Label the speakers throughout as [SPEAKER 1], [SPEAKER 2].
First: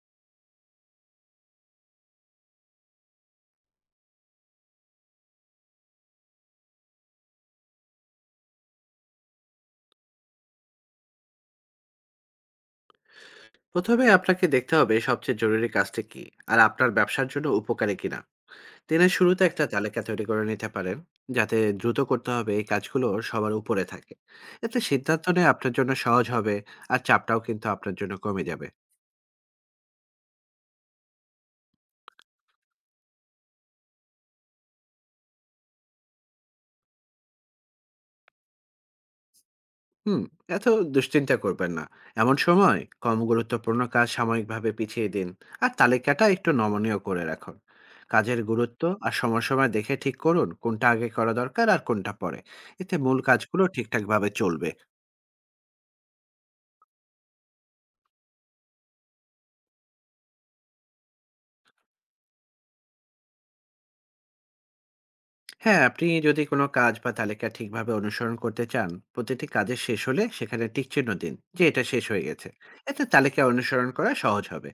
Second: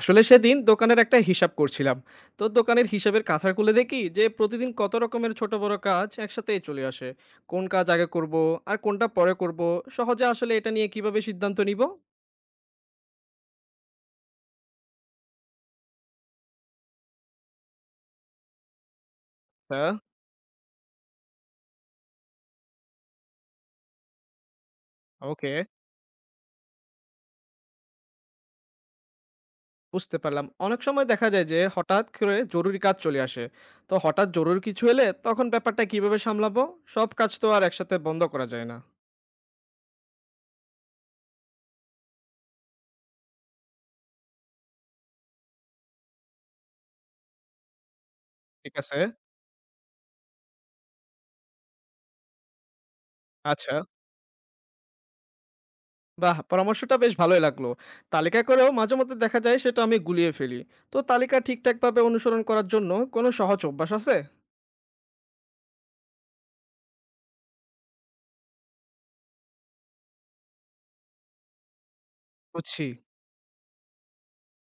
[SPEAKER 1] আসলে সেদিন দোকানের একটা হিসাব করছিলাম। তো দোকানের হিসাবের কাঁথা খুলে দেখি যে প্রতিদিন কত রকমের ছোট বড় কাজ একসাথে চলে আসে। কোন কাজ আগে করব আর কোনটা পরে করব? সহজে আসলে এটা নিয়ে কিভাবে সিদ্ধান্ত নিব?
[SPEAKER 2] প্রথমে আপনাকে দেখতে হবে সবচেয়ে জরুরি কাজটা কি আর আপনার ব্যবসার জন্য উপকারী কিনা। দিনের শুরুতে একটা
[SPEAKER 1] হ্যাঁ।
[SPEAKER 2] তালিকা তৈরি করে নিতে পারেন যাতে দ্রুত করতে হবে এই কাজগুলো সবার উপরে থাকে। এতে সিদ্ধান্ত
[SPEAKER 1] ওকে।
[SPEAKER 2] নেওয়া আপনার জন্য সহজ হবে আর চাপটাও কিন্তু আপনার জন্য কমে যাবে।
[SPEAKER 1] বুঝতে পারলাম, অনেক সময় দেখা যায় যে হঠাৎ করে জরুরি কাজ চলে আসে। তো হঠাৎ জরুরি কিছু এলে তখন ব্যাপারটা কিভাবে সামলাবো? সব কাজ তো আর একসাথে বন্ধ করা যায় না।
[SPEAKER 2] হুম, এত দুশ্চিন্তা করবেন না। এমন সময় কম গুরুত্বপূর্ণ কাজ সাময়িকভাবে পিছিয়ে দিন আর তালিকাটা একটু নমনীয় করে রাখুন। কাজের
[SPEAKER 1] ঠিক
[SPEAKER 2] গুরুত্ব
[SPEAKER 1] আছে।
[SPEAKER 2] আর সময়সীমা দেখে ঠিক করুন কোনটা আগে করা দরকার আর কোনটা পরে। এতে মূল কাজগুলো
[SPEAKER 1] আচ্ছা।
[SPEAKER 2] ঠিকঠাকভাবে চলবে।
[SPEAKER 1] বাহ! পরামর্শটা বেশ ভালোই লাগলো। তালিকা করেও মাঝেমধ্যে দেখা যায় সেটা আমি গুলিয়ে ফেলি। তো তালিকা ঠিকঠাকভাবে অনুসরণ করার জন্য কোনো সহজ অভ্যাস আছে?
[SPEAKER 2] হ্যাঁ, আপনি যদি কোনো কাজ বা তালিকা ঠিকভাবে অনুসরণ করতে চান, প্রতিটি কাজের শেষ হলে সেখানে টিকচিহ্ন দিন যে এটা শেষ হয়ে গেছে।
[SPEAKER 1] বুঝছি।
[SPEAKER 2] এতে তালিকা অনুসরণ করা সহজ হবে।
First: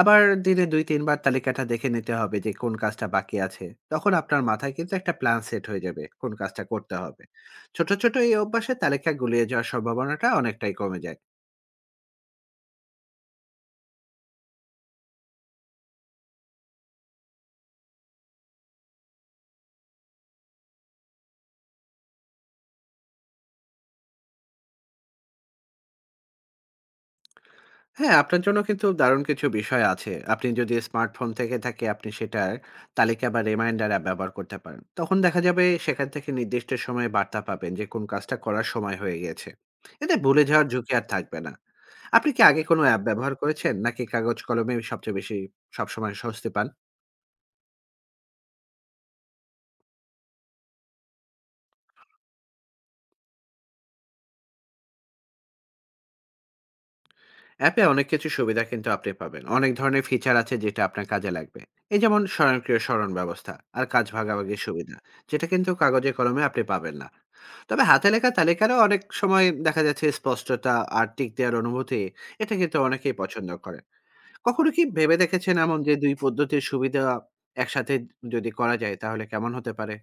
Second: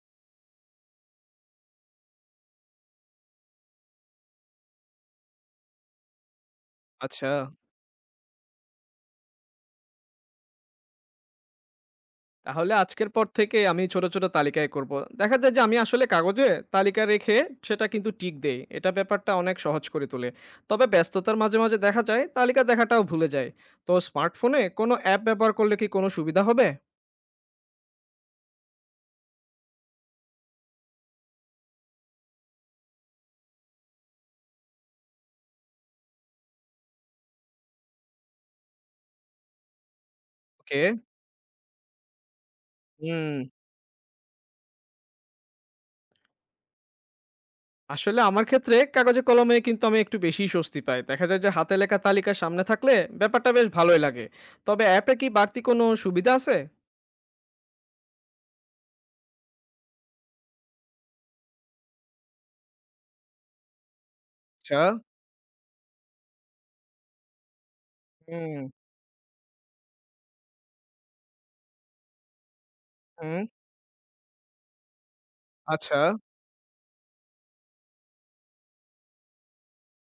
[SPEAKER 2] আবার দিনে দুই তিনবার তালিকাটা দেখে নিতে হবে যে কোন কাজটা বাকি আছে। তখন আপনার মাথায় কিন্তু একটা প্ল্যান সেট হয়ে যাবে কোন কাজটা করতে হবে।
[SPEAKER 1] আচ্ছা।
[SPEAKER 2] ছোট ছোট এই অভ্যাসে তালিকা গুলিয়ে যাওয়ার সম্ভাবনাটা অনেকটাই কমে যায়।
[SPEAKER 1] তাহলে আজকের পর থেকে আমি ছোট, ছোট তালিকায় করব। দেখা যায় যে আমি আসলে কাগজে তালিকা রেখে সেটা কিন্তু টিক দেই। এটা ব্যাপারটা অনেক সহজ করে তোলে। তবে ব্যস্ততার মাঝে, মাঝে দেখা যায় তালিকা দেখাটাও ভুলে যাই। তো স্মার্টফোনে কোনো অ্যাপ ব্যবহার করলে কি কোনো সুবিধা হবে?
[SPEAKER 2] হ্যাঁ, আপনার জন্য কিন্তু দারুণ কিছু বিষয় আছে। আপনি যদি স্মার্টফোন থেকে থাকে আপনি সেটার তালিকা বা রিমাইন্ডার অ্যাপ ব্যবহার করতে পারেন। তখন দেখা যাবে সেখান থেকে নির্দিষ্ট সময়ে বার্তা পাবেন যে কোন কাজটা করার সময় হয়ে গেছে। এতে ভুলে যাওয়ার
[SPEAKER 1] ওকে।
[SPEAKER 2] ঝুঁকি আর থাকবে না। আপনি কি আগে কোনো অ্যাপ
[SPEAKER 1] হুম।
[SPEAKER 2] ব্যবহার করেছেন নাকি কাগজ কলমে সবচেয়ে বেশি সবসময় স্বস্তি পান?
[SPEAKER 1] আসলে আমার ক্ষেত্রে কাগজে কলমে কিন্তু আমি একটু বেশিই স্বস্তি পাই। দেখা যায় যে হাতে লেখা তালিকা সামনে থাকলে ব্যাপারটা বেশ ভালোই লাগে। তবে অ্যাপে কি বাড়তি কোনো সুবিধা আছে?
[SPEAKER 2] অ্যাপে অনেক কিছু সুবিধা কিন্তু আপনি পাবেন, অনেক ধরনের ফিচার আছে যেটা আপনার কাজে লাগবে। এই যেমন স্বয়ংক্রিয় স্মরণ ব্যবস্থা আর কাজ ভাগাভাগির
[SPEAKER 1] আচ্ছা।
[SPEAKER 2] সুবিধা, যেটা কিন্তু কাগজে কলমে আপনি পাবেন না। তবে হাতে লেখা
[SPEAKER 1] হুম।
[SPEAKER 2] তালিকারও অনেক সময় দেখা যাচ্ছে স্পষ্টতা আর টিক দেওয়ার অনুভূতি, এটা কিন্তু অনেকেই
[SPEAKER 1] হুম।
[SPEAKER 2] পছন্দ করে। কখনো কি ভেবে দেখেছেন এমন যে
[SPEAKER 1] আচ্ছা।
[SPEAKER 2] দুই পদ্ধতির সুবিধা একসাথে যদি করা যায় তাহলে কেমন হতে পারে?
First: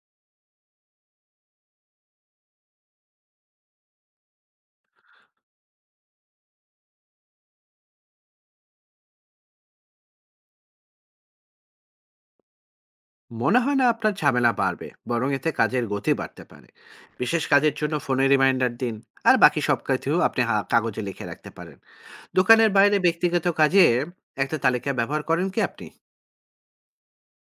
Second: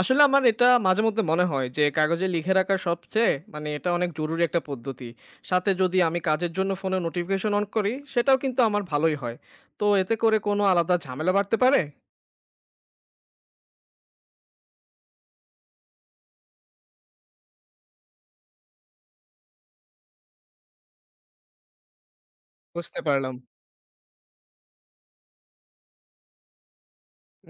[SPEAKER 1] আসলে আমার এটা মাঝে মধ্যে মনে হয় যে কাগজে লিখে রাখা সবচেয়ে মানে এটা অনেক জরুরি একটা পদ্ধতি। সাথে যদি আমি কাজের জন্য ফোনে নোটিফিকেশন অন করি সেটাও কিন্তু আমার ভালোই হয়। তো এতে করে কোনো আলাদা ঝামেলা বাড়তে পারে?
[SPEAKER 2] মনে হয় না আপনার ঝামেলা বাড়বে, বরং এতে কাজের গতি বাড়তে পারে। বিশেষ কাজের জন্য ফোনে রিমাইন্ডার দিন আর বাকি সব কাজেও আপনি কাগজে লিখে রাখতে পারেন। দোকানের বাইরে
[SPEAKER 1] বুঝতে পারলাম।
[SPEAKER 2] ব্যক্তিগত কাজে একটা তালিকা ব্যবহার করেন কি আপনি?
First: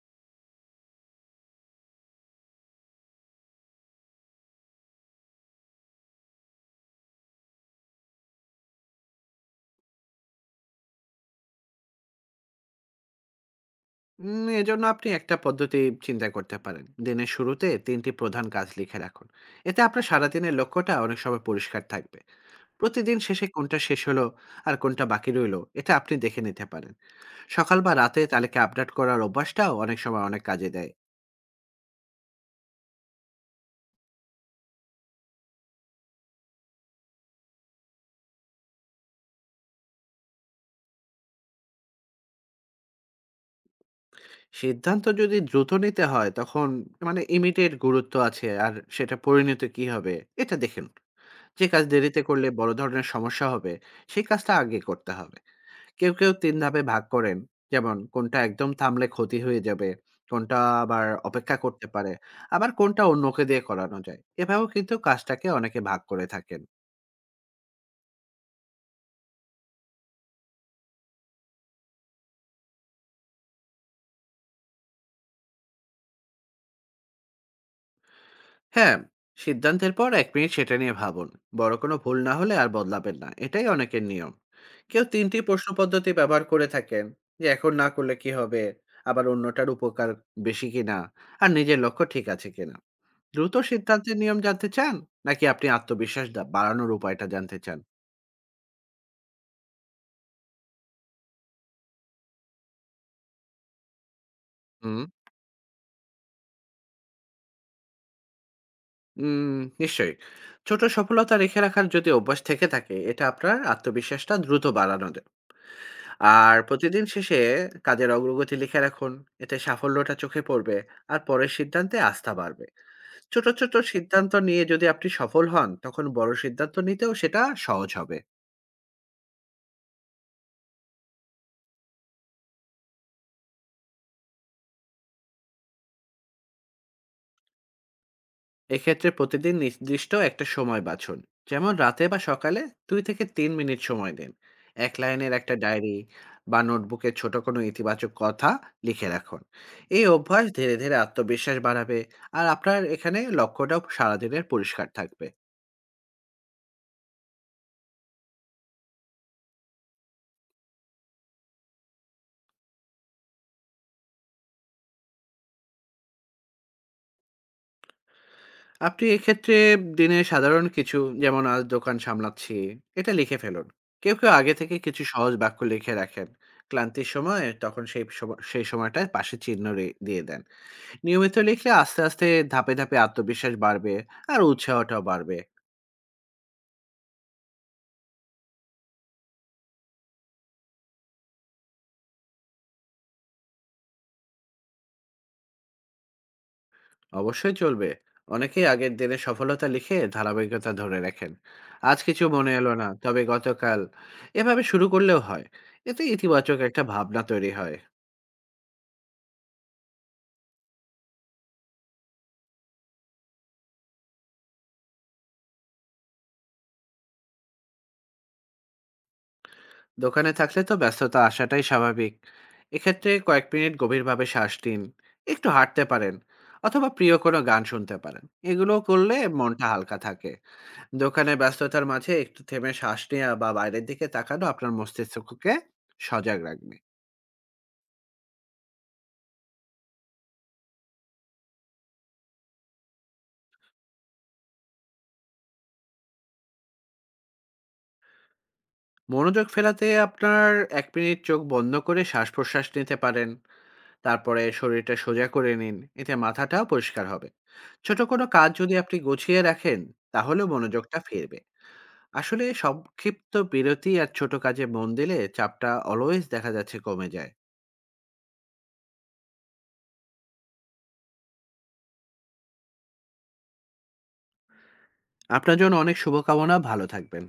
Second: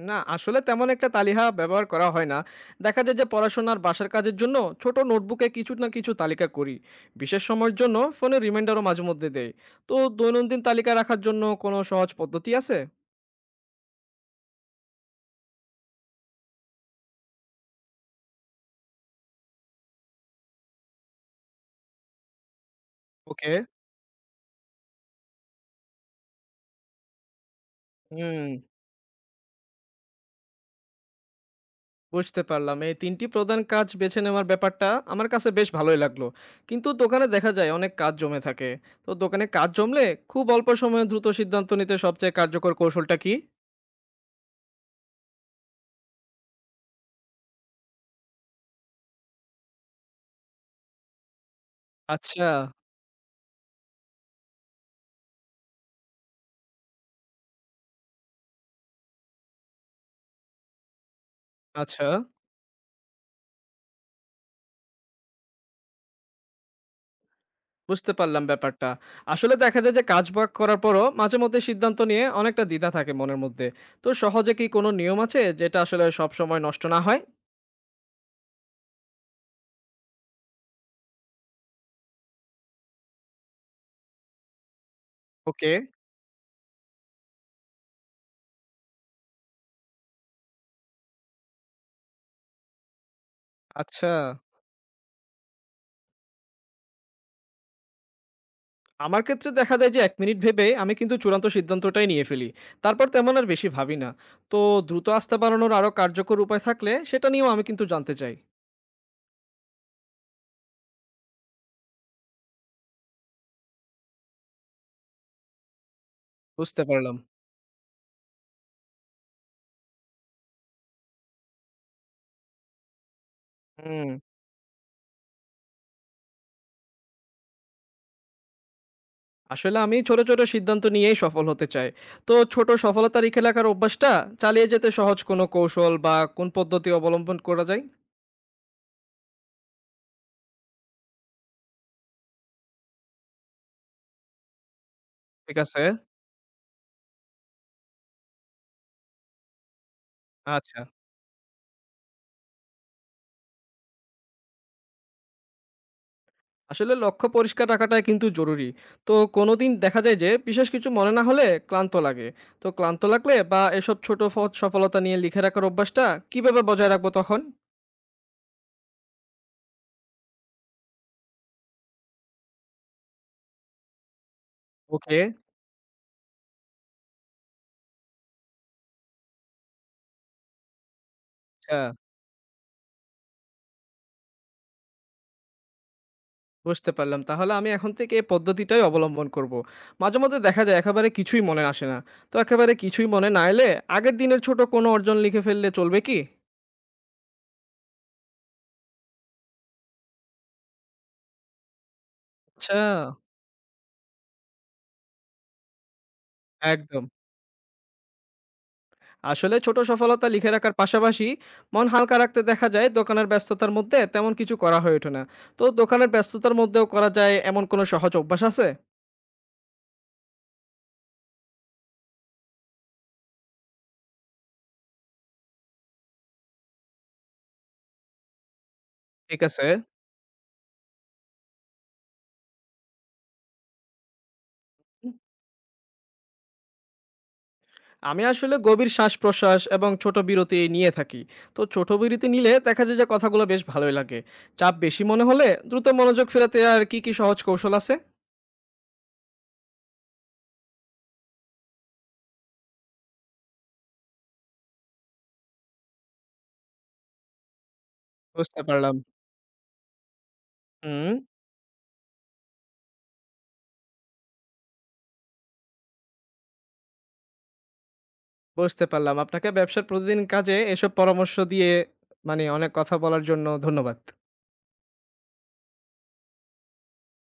[SPEAKER 1] না, আসলে তেমন একটা তালিকা ব্যবহার করা হয় না। দেখা যায় যে পড়াশোনার বাসার কাজের জন্য ছোট নোটবুকে কিছু না কিছু তালিকা করি। বিশেষ সময়ের জন্য ফোনে রিমাইন্ডারও মাঝেমধ্যে দেই। তো দৈনন্দিন তালিকা রাখার জন্য কোনো সহজ পদ্ধতি আছে?
[SPEAKER 2] এজন্য আপনি একটা পদ্ধতি চিন্তা করতে পারেন, দিনের শুরুতে তিনটি প্রধান কাজ লিখে রাখুন। এতে আপনার সারাদিনের লক্ষ্যটা অনেক সময় পরিষ্কার থাকবে। প্রতিদিন শেষে
[SPEAKER 1] ওকে।
[SPEAKER 2] কোনটা শেষ হলো আর কোনটা বাকি রইলো এটা আপনি দেখে নিতে পারেন। সকাল বা রাতে
[SPEAKER 1] হুম,
[SPEAKER 2] তালিকা আপডেট করার অভ্যাসটাও অনেক সময় অনেক কাজে দেয়।
[SPEAKER 1] বুঝতে পারলাম। এই ৩ টি প্রধান কাজ বেছে নেওয়ার ব্যাপারটা আমার কাছে বেশ ভালোই লাগলো। কিন্তু দোকানে দেখা যায় অনেক কাজ জমে থাকে। তো দোকানে কাজ জমলে খুব অল্প সময়ে দ্রুত সিদ্ধান্ত নিতে সবচেয়ে কার্যকর কৌশলটা কি?
[SPEAKER 2] সিদ্ধান্ত যদি দ্রুত নিতে হয় তখন মানে ইমিডিয়েট গুরুত্ব আছে আর সেটা পরিণত কি হবে এটা দেখুন। যে কাজ দেরিতে
[SPEAKER 1] আচ্ছা।
[SPEAKER 2] করলে বড় ধরনের সমস্যা হবে সেই কাজটা আগে করতে হবে। কেউ কেউ তিন ধাপে ভাগ করেন, যেমন কোনটা একদম থামলে ক্ষতি হয়ে যাবে, কোনটা আবার অপেক্ষা করতে
[SPEAKER 1] আচ্ছা।
[SPEAKER 2] পারে, আবার কোনটা অন্যকে দিয়ে করানো যায়। এভাবেও কিন্তু কাজটাকে অনেকে ভাগ করে থাকেন।
[SPEAKER 1] বুঝতে পারলাম ব্যাপারটা। আসলে দেখা যায় যে কাজ বাক করার পরও মাঝেমধ্যে সিদ্ধান্ত নিয়ে অনেকটা দ্বিধা থাকে মনের মধ্যে। তো সহজে কি কোনো নিয়ম আছে যেটা আসলে সবসময় নষ্ট না হয়?
[SPEAKER 2] হ্যাঁ, সিদ্ধান্তের পর ১ মিনিট সেটা নিয়ে ভাবুন। বড় কোনো ভুল না হলে আর বদলাবেন না। এটাই অনেকের নিয়ম। কেউ ৩ টি প্রশ্ন
[SPEAKER 1] ওকে,
[SPEAKER 2] পদ্ধতি ব্যবহার করে থাকেন, যে, "এখন না করলে কি হবে?" আবার, "অন্যটার উপকার বেশি কিনা?" আর, "নিজের লক্ষ্য ঠিক আছে কিনা?" দ্রুত
[SPEAKER 1] আচ্ছা।
[SPEAKER 2] সিদ্ধান্তের নিয়ম জানতে চান? নাকি আপনি আত্মবিশ্বাস বাড়ানোর উপায়টা জানতে চান?
[SPEAKER 1] আমার ক্ষেত্রে দেখা যায় যে ১ মিনিট ভেবে আমি কিন্তু চূড়ান্ত সিদ্ধান্তটাই নিয়ে ফেলি। তারপর তেমন আর বেশি ভাবি না। তো
[SPEAKER 2] হুম,
[SPEAKER 1] দ্রুত আস্থা বাড়ানোর আরো কার্যকর উপায় থাকলে সেটা নিয়েও আমি কিন্তু জানতে চাই।
[SPEAKER 2] উম নিশ্চয়ই। ছোট সফলতা রেখে রাখার যদি অভ্যাস থেকে থাকে, এটা আপনার আত্মবিশ্বাসটা দ্রুত বাড়ানো যায়। আর
[SPEAKER 1] বুঝতে
[SPEAKER 2] প্রতিদিন
[SPEAKER 1] পারলাম।
[SPEAKER 2] শেষে কাজের অগ্রগতি লিখে রাখুন। এতে সাফল্যটা চোখে পড়বে আর পরের সিদ্ধান্তে আস্থা বাড়বে। ছোট ছোট
[SPEAKER 1] হুম।
[SPEAKER 2] সিদ্ধান্ত নিয়ে যদি আপনি সফল হন তখন বড় সিদ্ধান্ত নিতেও সেটা সহজ হবে।
[SPEAKER 1] আসলে আমি ছোট, ছোট সিদ্ধান্ত নিয়েই সফল হতে চাই। তো ছোট সফলতা লিখে রাখার অভ্যাসটা চালিয়ে যেতে সহজ কোনো কৌশল বা কোন পদ্ধতি অবলম্বন করা যায়?
[SPEAKER 2] এক্ষেত্রে প্রতিদিন নির্দিষ্ট একটা সময় বাছুন, যেমন রাতে বা সকালে। দুই থেকে ৩ মিনিট সময় দিন, এক লাইনের একটা
[SPEAKER 1] ঠিক আছে।
[SPEAKER 2] ডায়েরি বা নোটবুকে ছোট কোনো ইতিবাচক কথা লিখে রাখুন। এই অভ্যাস ধীরে
[SPEAKER 1] আচ্ছা।
[SPEAKER 2] ধীরে আত্মবিশ্বাস বাড়াবে আর আপনার এখানে লক্ষ্যটাও সারাদিনের পরিষ্কার থাকবে।
[SPEAKER 1] আসলে লক্ষ্য পরিষ্কার রাখাটা কিন্তু জরুরি। তো কোনোদিন দেখা যায় যে বিশেষ কিছু মনে না হলে ক্লান্ত লাগে। তো ক্লান্ত লাগলে বা এসব ছোট সফলতা নিয়ে লিখে রাখার অভ্যাসটা কিভাবে বজায় রাখবো তখন?
[SPEAKER 2] আপনি এক্ষেত্রে দিনে সাধারণ কিছু, যেমন আজ দোকান সামলাচ্ছি, এটা লিখে ফেলুন। কেউ, কেউ আগে থেকে কিছু
[SPEAKER 1] ওকে,
[SPEAKER 2] সহজ বাক্য লিখে রাখেন। ক্লান্তির সময় তখন সেই সময়টায় পাশে চিহ্ন রে দিয়ে দেন। নিয়মিত লিখলে
[SPEAKER 1] আচ্ছা।
[SPEAKER 2] আস্তে, আস্তে, ধাপে, ধাপে আত্মবিশ্বাস বাড়বে আর উৎসাহটাও বাড়বে।
[SPEAKER 1] বুঝতে পারলাম। তাহলে আমি এখন থেকে এই পদ্ধতিটাই অবলম্বন করব। মাঝেমধ্যে দেখা যায় একেবারে কিছুই মনে আসে না। তো একেবারে কিছুই মনে না এলে আগের দিনের ছোট কোনো অর্জন লিখে ফেললে চলবে কি?
[SPEAKER 2] অবশ্যই চলবে। অনেকেই আগের দিনের সফলতা লিখে ধারাবাহিকতা ধরে রাখেন। আজ কিছু মনে এলো
[SPEAKER 1] আচ্ছা,
[SPEAKER 2] না, তবে গতকাল, এভাবে শুরু করলেও হয়। এতে ইতিবাচক একটা
[SPEAKER 1] একদম।
[SPEAKER 2] ভাবনা তৈরি হয়।
[SPEAKER 1] আসলে ছোট সফলতা লিখে রাখার পাশাপাশি মন হালকা রাখতে দেখা যায় দোকানের ব্যস্ততার মধ্যে তেমন কিছু করা হয়ে ওঠে না। তো দোকানের ব্যস্ততার মধ্যেও করা যায় এমন কোনো সহজ অভ্যাস আছে?
[SPEAKER 2] দোকানে থাকলে তো ব্যস্ততা আসাটাই স্বাভাবিক। এক্ষেত্রে কয়েক মিনিট গভীরভাবে শ্বাস নিন, একটু হাঁটতে পারেন, অথবা প্রিয় কোনো গান শুনতে পারেন। এগুলো করলে
[SPEAKER 1] ঠিক আছে।
[SPEAKER 2] মনটা হালকা থাকে। দোকানে ব্যস্ততার মাঝে একটু থেমে শ্বাস নেওয়া বা বাইরের দিকে তাকানো আপনার মস্তিষ্ককে সজাগ রাখবে।
[SPEAKER 1] আমি আসলে গভীর শ্বাস-প্রশ্বাস এবং ছোট বিরতি নিয়ে থাকি। তো ছোট বিরতি নিলে দেখা যায় যে কথাগুলো বেশ ভালোই লাগে। চাপ বেশি মনে হলে দ্রুত মনোযোগ ফেরাতে আর কি, কি সহজ কৌশল আছে?
[SPEAKER 2] মনোযোগ ফেরাতে আপনার ১ মিনিট চোখ বন্ধ করে শ্বাস প্রশ্বাস নিতে পারেন। তারপরে শরীরটা সোজা করে নিন, এতে মাথাটাও পরিষ্কার হবে। ছোট কোনো কাজ
[SPEAKER 1] বুঝতে
[SPEAKER 2] যদি
[SPEAKER 1] পারলাম।
[SPEAKER 2] আপনি গুছিয়ে রাখেন তাহলে মনোযোগটা
[SPEAKER 1] হুম,
[SPEAKER 2] ফিরবে। আসলে সংক্ষিপ্ত বিরতি আর ছোট কাজে মন দিলে চাপটা অলওয়েজ দেখা যাচ্ছে কমে যায়।
[SPEAKER 1] বুঝতে পারলাম। আপনাকে ব্যবসার প্রতিদিন কাজে এসব পরামর্শ দিয়ে মানে অনেক কথা বলার জন্য ধন্যবাদ।
[SPEAKER 2] আপনার জন্য অনেক শুভকামনা, ভালো থাকবেন।